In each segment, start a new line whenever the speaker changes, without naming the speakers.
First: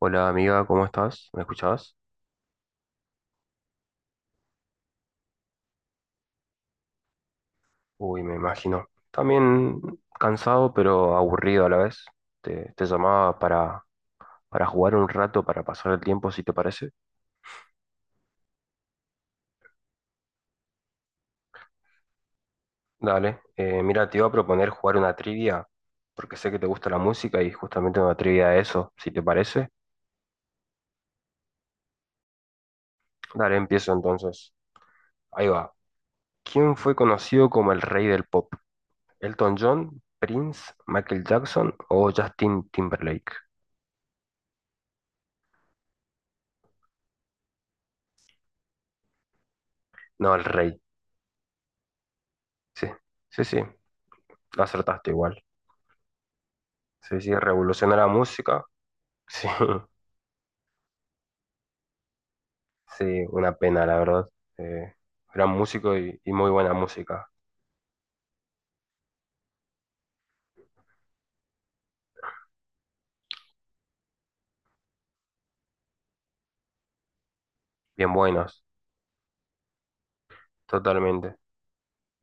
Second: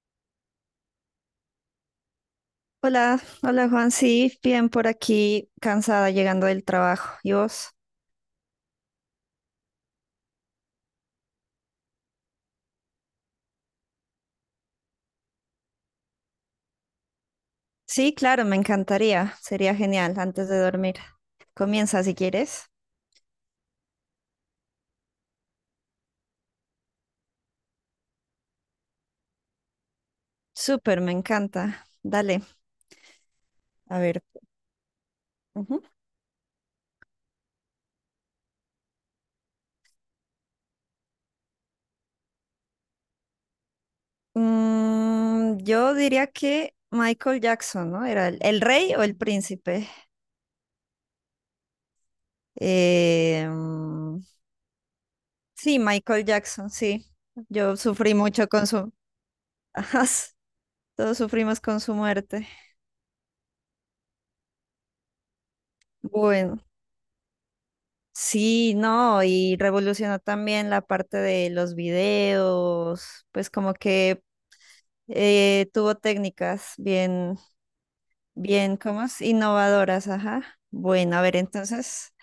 Hola amiga, ¿cómo estás? ¿Me escuchabas?
Hola, hola Juan, sí, bien por aquí, cansada llegando del trabajo. ¿Y vos?
Uy, me imagino. También cansado, pero aburrido a la vez. Te llamaba para jugar un rato, para pasar el tiempo, si te parece.
Sí, claro, me encantaría, sería genial antes de dormir. Comienza si quieres.
Dale. Mira, te iba a proponer jugar una trivia, porque sé que te gusta la música y justamente una trivia de eso, si te parece.
Súper, me encanta. Dale,
Dale, empiezo
a ver.
entonces. Ahí va.
Ujú.
¿Quién fue conocido como el rey del pop? ¿Elton John, Prince, Michael Jackson o Justin Timberlake?
Mm, yo diría que Michael Jackson, ¿no? ¿Era el rey o el príncipe?
No, el rey. Sí, sí, sí,
Mm,
lo acertaste igual.
sí, Michael Jackson, sí.
Sí, sí,
Yo
revolucionó la
sufrí mucho
música.
con su.
Sí,
Ajá, todos sufrimos con su muerte.
sí, una pena, la verdad. Eh, Gran músico y muy
Bueno.
buena música.
Sí, no, y revolucionó también la parte de los videos, pues como que tuvo técnicas bien,
Bien buenos,
bien, ¿cómo es? Innovadoras, ajá. Bueno, a ver,
totalmente.
entonces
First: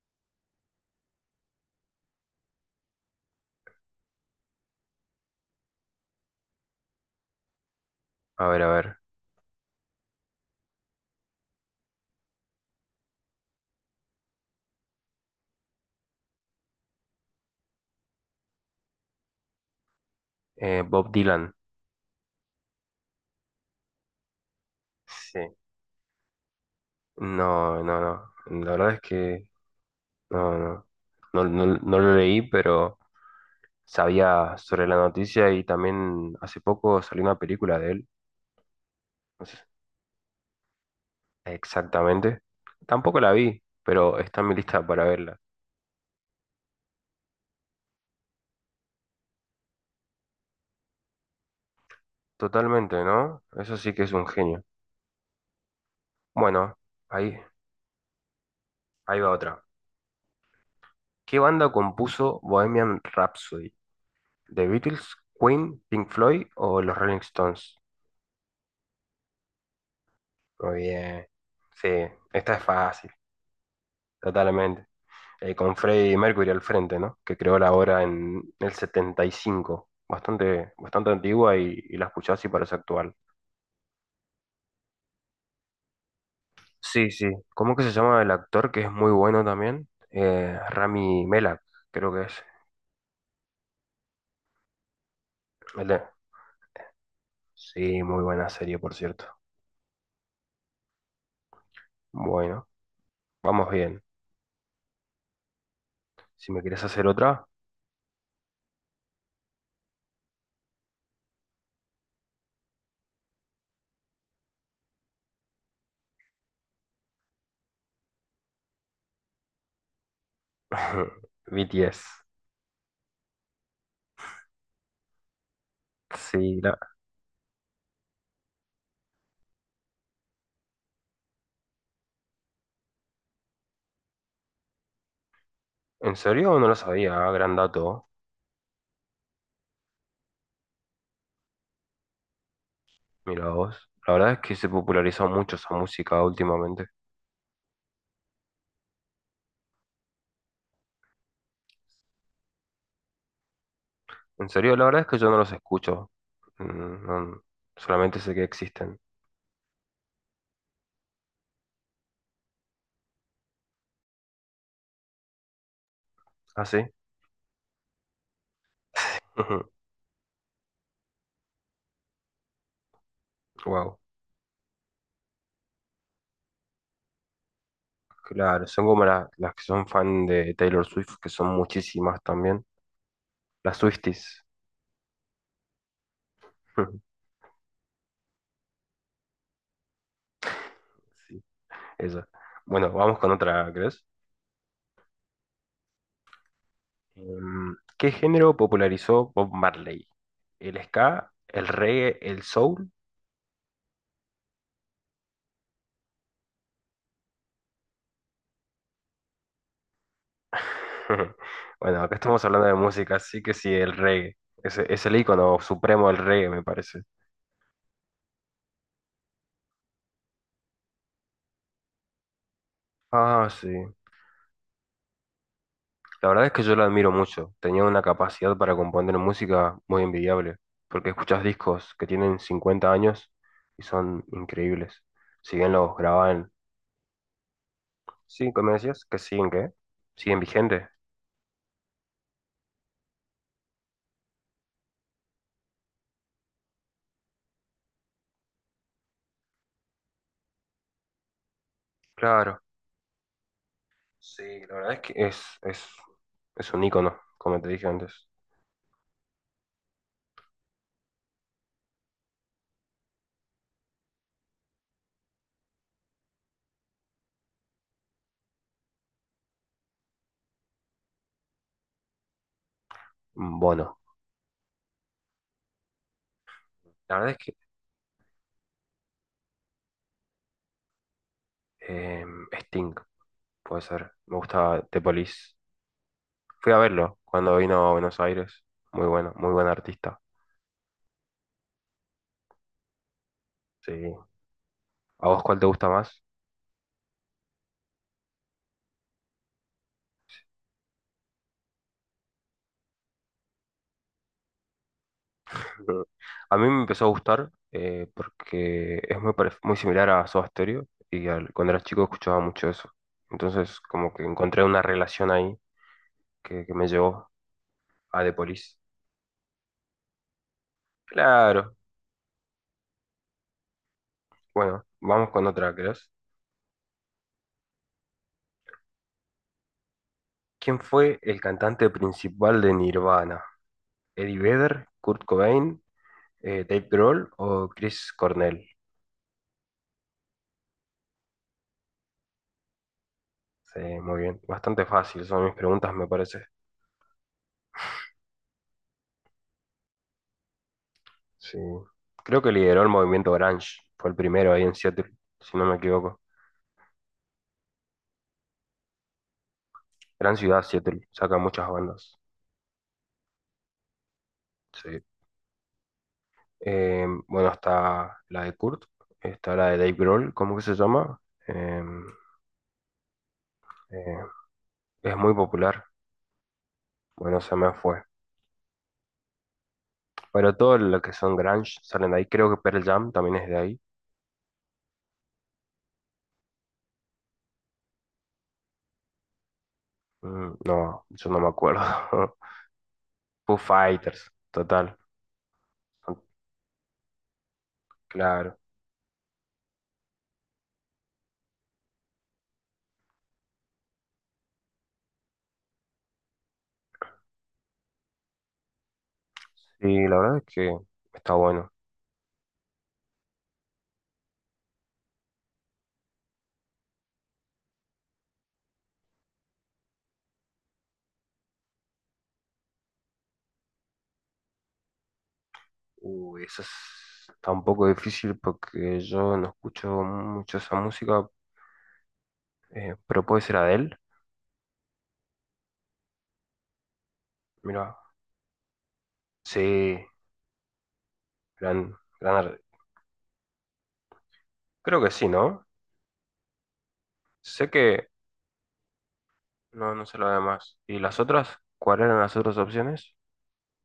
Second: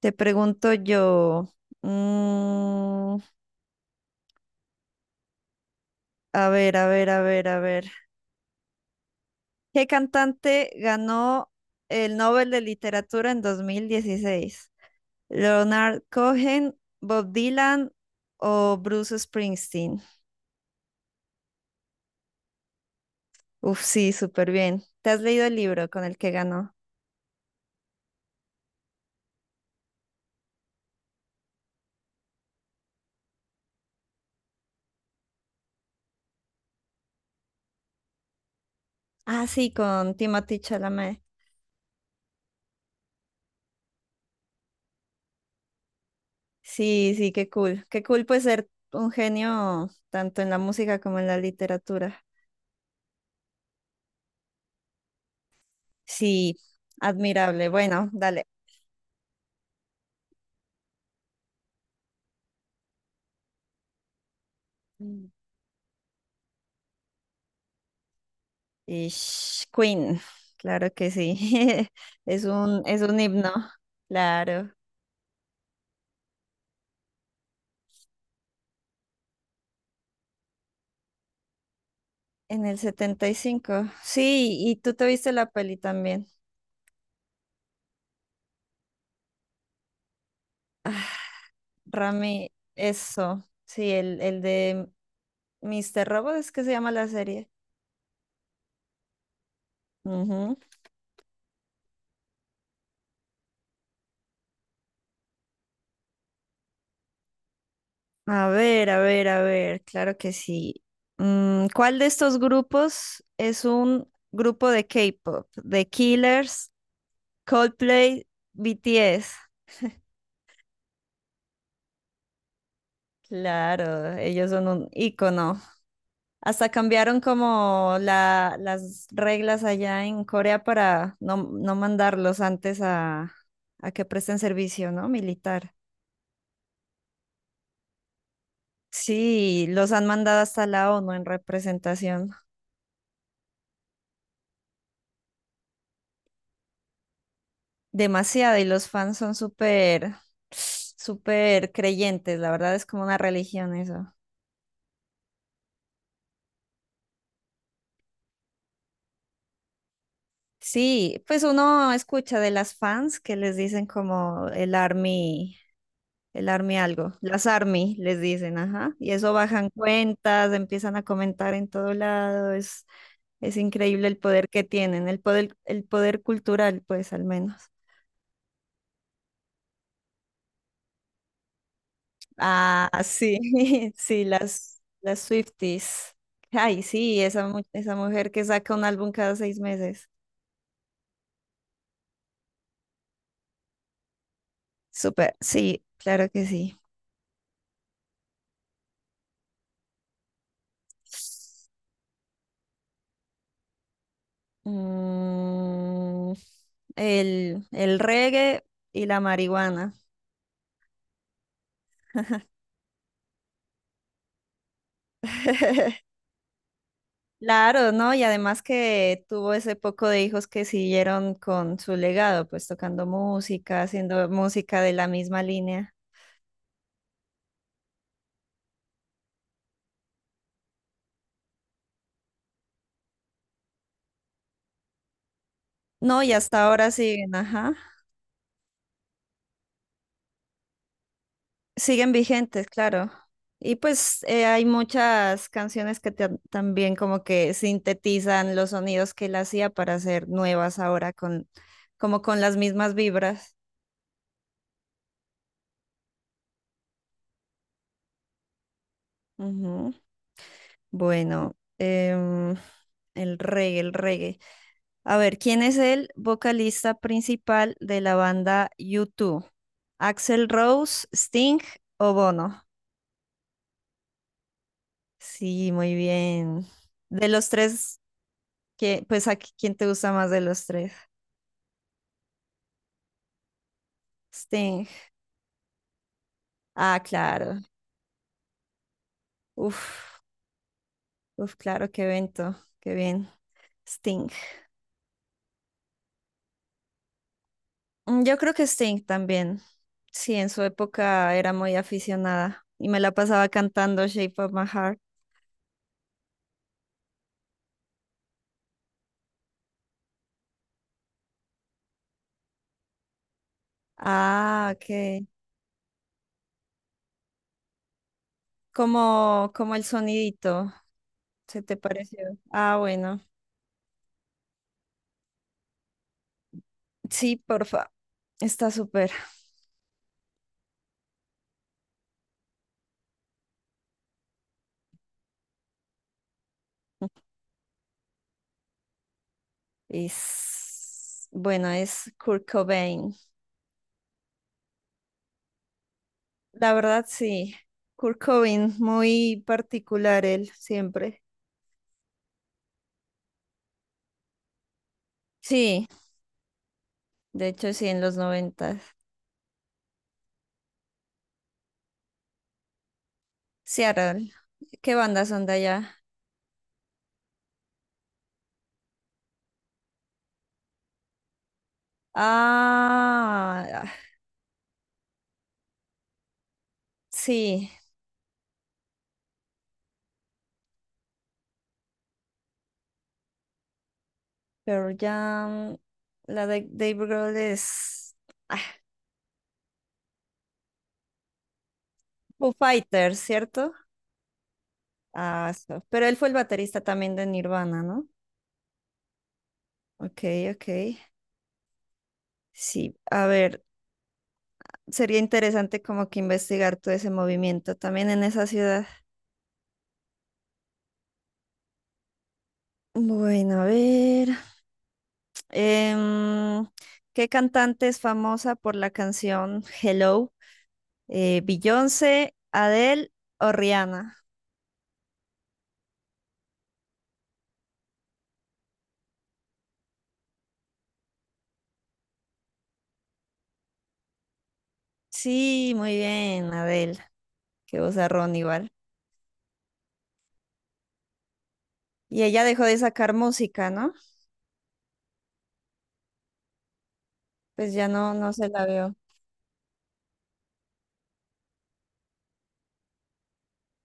te pregunto yo, mm, a ver, a ver, a ver, a ver,
A ver, a ver.
¿qué cantante ganó el Nobel de Literatura en 2016? ¿Leonard Cohen, Bob Dylan o Bruce Springsteen?
Bob Dylan.
Uf, sí, súper bien. ¿Te has
Sí.
leído el libro con el que ganó?
No. La verdad es que no, no. No, no lo leí, pero sabía sobre la noticia y también hace poco salió una película de él. No
Ah,
sé
sí, con Timothée Chalamet.
exactamente. Tampoco la vi, pero está en mi lista para verla.
Sí, sí, qué cool. Qué cool pues ser un genio tanto en la música como en la literatura.
Totalmente, ¿no? Eso sí que es un genio.
Sí,
Bueno, ahí,
admirable. Bueno, dale.
ahí va otra. ¿Qué banda compuso Bohemian Rhapsody? ¿The Beatles,
Mm.
Queen, Pink Floyd o los Rolling Stones?
Ish, Queen,
Muy
claro que
bien.
sí.
Sí,
Es
esta es
un, es
fácil,
un himno, claro.
totalmente. Con Freddie Mercury al frente, ¿no? Que creó la obra en el 75. Bastante, bastante antigua y la escuchás y
En
parece
el
actual.
75. Sí, y tú te viste la peli también.
Sí, sí. ¿Cómo que se llama el actor que es muy bueno también? Rami Malek, creo que es.
Rami, eso, sí, el de
El de-
Mr. Robot es que se llama la serie.
Sí, muy buena serie, por cierto.
Ujú.
Bueno. Vamos bien. Si me querés hacer otra...
A ver, a ver, a ver, claro que sí. Mm, ¿cuál de estos grupos es un grupo de K-pop? ¿The Killers, Coldplay, BTS?
BTS.
Claro, ellos son un ícono.
Sí,
Hasta cambiaron como las reglas allá en Corea para no, no mandarlos antes a que presten servicio, ¿no? Militar.
¿En serio? No lo sabía. Gran dato.
Sí, los han mandado hasta la ONU en representación.
Mira vos. La verdad es que se popularizó mucho esa música últimamente.
Demasiado, y los fans son súper, súper creyentes, la verdad es como una religión eso.
En serio, la verdad es que yo no los escucho. Mm, no- solamente sé que existen.
Sí, pues uno escucha de las fans que les dicen como el
¿Ah,
army
sí?
algo, las army les dicen, ajá, y eso bajan
Ujú.
cuentas, empiezan a comentar en todo lado, es
Wow.
increíble el poder que tienen, el poder cultural, pues al menos.
Claro, son como las que son fan de Taylor Swift, que son muchísimas también.
Ah, sí,
Las
sí,
Swifties.
las Swifties. Ay, sí, esa mujer que saca un álbum cada 6 meses.
Sí, esa. Bueno, vamos con otra, ¿crees?
Súper, sí, claro que sí.
¿Qué género popularizó Bob Marley? ¿El ska, el reggae, el soul?
Mm, el reggae y la marihuana.
Bueno, acá estamos hablando de música, así que sí, el reggae. Es el ícono supremo del reggae, me parece.
Claro, ¿no? Y además que tuvo ese poco de hijos que siguieron con su legado, pues tocando
Ah, sí.
música, haciendo música de la misma línea.
La verdad es que yo lo admiro mucho. Tenía una capacidad para componer música muy envidiable, porque escuchas discos que tienen 50 años y son increíbles. Si bien los
No, y
graban,
hasta ahora siguen, ajá.
sí, ¿cómo decías? Que siguen, ¿qué? Siguen vigentes.
Siguen vigentes, claro. Y pues hay muchas canciones que también como que sintetizan los sonidos que él hacía para hacer nuevas ahora con como con las
Claro.
mismas vibras.
Sí, la verdad es que es un ícono, como te dije antes.
Ujú. Bueno, el reggae, el reggae. A ver, ¿quién es el vocalista principal de la banda U2? ¿Axel Rose, Sting o Bono?
Un bono.
Sí, muy bien.
La
De
verdad es
los
que
tres, ¿ pues quién te gusta más de los tres?
eh, Sting, puede ser. Me gusta
Sting.
The Police. Fui a
Ah,
verlo cuando
claro.
vino a Buenos Aires. Muy bueno, muy buen artista.
Uf, uf, claro, qué evento. Qué bien.
Sí.
Sting.
¿A vos cuál te gusta más?
Mm, yo creo que Sting también. Sí, en su época era muy aficionada y me la pasaba cantando Shape of My Heart.
A mí me empezó a gustar porque es muy, muy similar a Soda Stereo y cuando era chico escuchaba mucho eso. Entonces, como que encontré
Ah,
una
ok.
relación ahí que me llevó a The Police.
Como el sonidito. ¿Se
Claro.
te pareció? Ah, bueno.
Bueno, vamos con otra, ¿crees?
Sí, porfa. Está súper.
¿Quién fue el cantante principal de Nirvana? ¿Eddie Vedder, Kurt Cobain, Dave Grohl o Chris Cornell?
Bueno, es Kurt Cobain.
Sí, muy bien. Bastante fácil son mis preguntas, me parece.
La verdad, sí. Kurt Cobain, muy particular él, siempre.
Sí. Creo que lideró el movimiento grunge. Fue el primero ahí en Seattle, si no me
Sí,
equivoco.
de hecho, sí, en los noventas
Gran ciudad, Seattle. Saca muchas bandas.
Seattle. ¿Qué
Sí.
bandas son de allá?
Bueno, está la de Kurt. Está la de Dave Grohl. ¿Cómo que se llama? Em,
Ah, ah,
eh, es muy popular. Bueno, se
sí,
me fue. Pero todo lo que son grunge salen de ahí. Creo que Pearl Jam también es de ahí.
pero ya. La de Dave Grohl es ah,
Mm, no, yo no me acuerdo.
Foo Fighters,
Foo
¿cierto?
Fighters, total.
Ah, pero él fue el baterista también de Nirvana, ¿no?
Claro.
Ok, ok. Sí, a ver, sería interesante como que investigar todo ese movimiento también en esa ciudad.
Sí, la verdad es que está bueno.
Bueno, a ver. em, ¿Qué cantante es famosa por la canción Hello? ¿Beyoncé, Adele o Rihanna?
Uy, está un poco difícil porque yo no escucho mucho esa música, pero puede ser Adele.
Sí, muy bien, Adele, que
Mira,
vozarrón igual.
sí, gran,
Y
gran
ella
ar-
dejó de sacar música, ¿no?
Creo que sí, ¿no? Sé
Pues
que
ya no, no se la veo.
no, no sé lo demás. ¿Y las otras? ¿Cuáles eran las otras opciones?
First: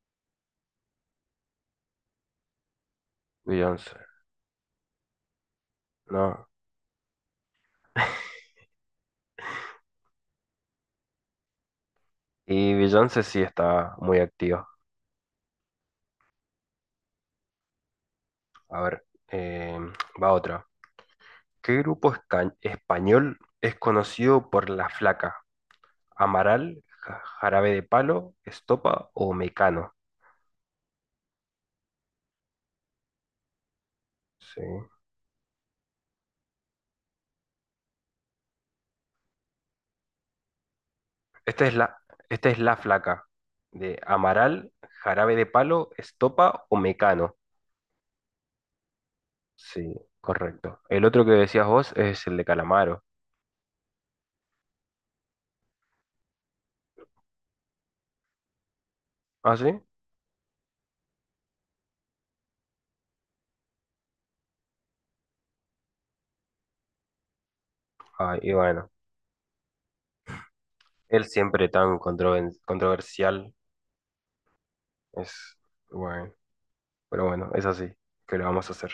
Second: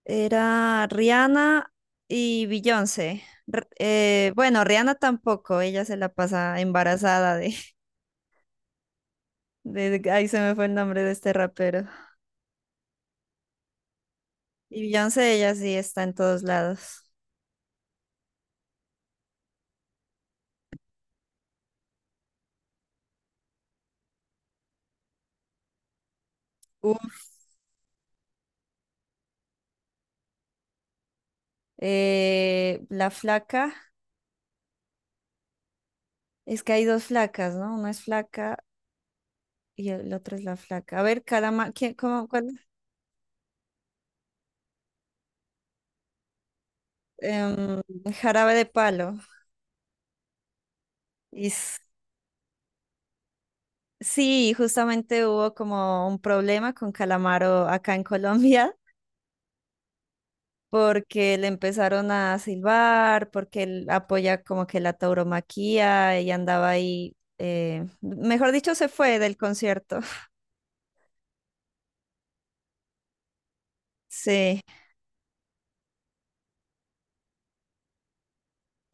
Era Rihanna y Beyoncé.
Beyoncé.
Bueno, Rihanna tampoco, ella se la
No.
pasa embarazada de, Ahí se me fue el nombre de este rapero.
Y Beyoncé sí está muy activa.
Y Beyoncé, ella sí está en todos lados.
A ver, va otra. ¿Qué grupo español es conocido por La Flaca? ¿Amaral,
Uf,
Jarabe de Palo, Estopa o Mecano?
La flaca,
Sí.
es que hay dos flacas, ¿no? Una es flaca y el otro es la flaca. A ver,
Esta
caramba,
es
¿quién, cómo, cuál?
esta es La Flaca. De Amaral, Jarabe de Palo, Estopa o Mecano.
Em, Jarabe de Palo.
Sí, correcto. El otro que
Y
decías vos es el de Calamaro.
sí, justamente hubo como un problema con Calamaro acá en Colombia.
¿Ah, sí?
Porque le empezaron a silbar, porque él apoya como que la tauromaquia y andaba ahí,
Ah, y
mejor dicho,
bueno.
se fue del concierto.
Él siempre tan controversial.
Sí,
Es, bueno. Pero bueno, es así. ¿Qué le vamos a hacer?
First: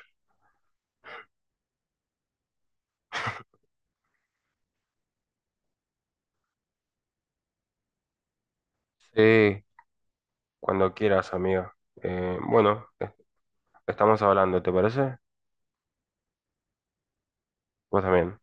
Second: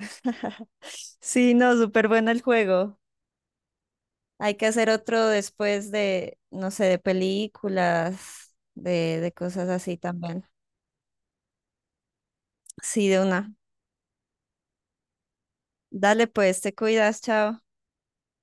sí, no, súper bueno el juego. Hay que hacer otro después de, no sé, de películas, de
Sí,
cosas así también.
cuando quieras, amiga. Bueno,
Sí, de una.
estamos hablando, ¿te parece?
Dale pues, te cuidas, chao.
Vos también.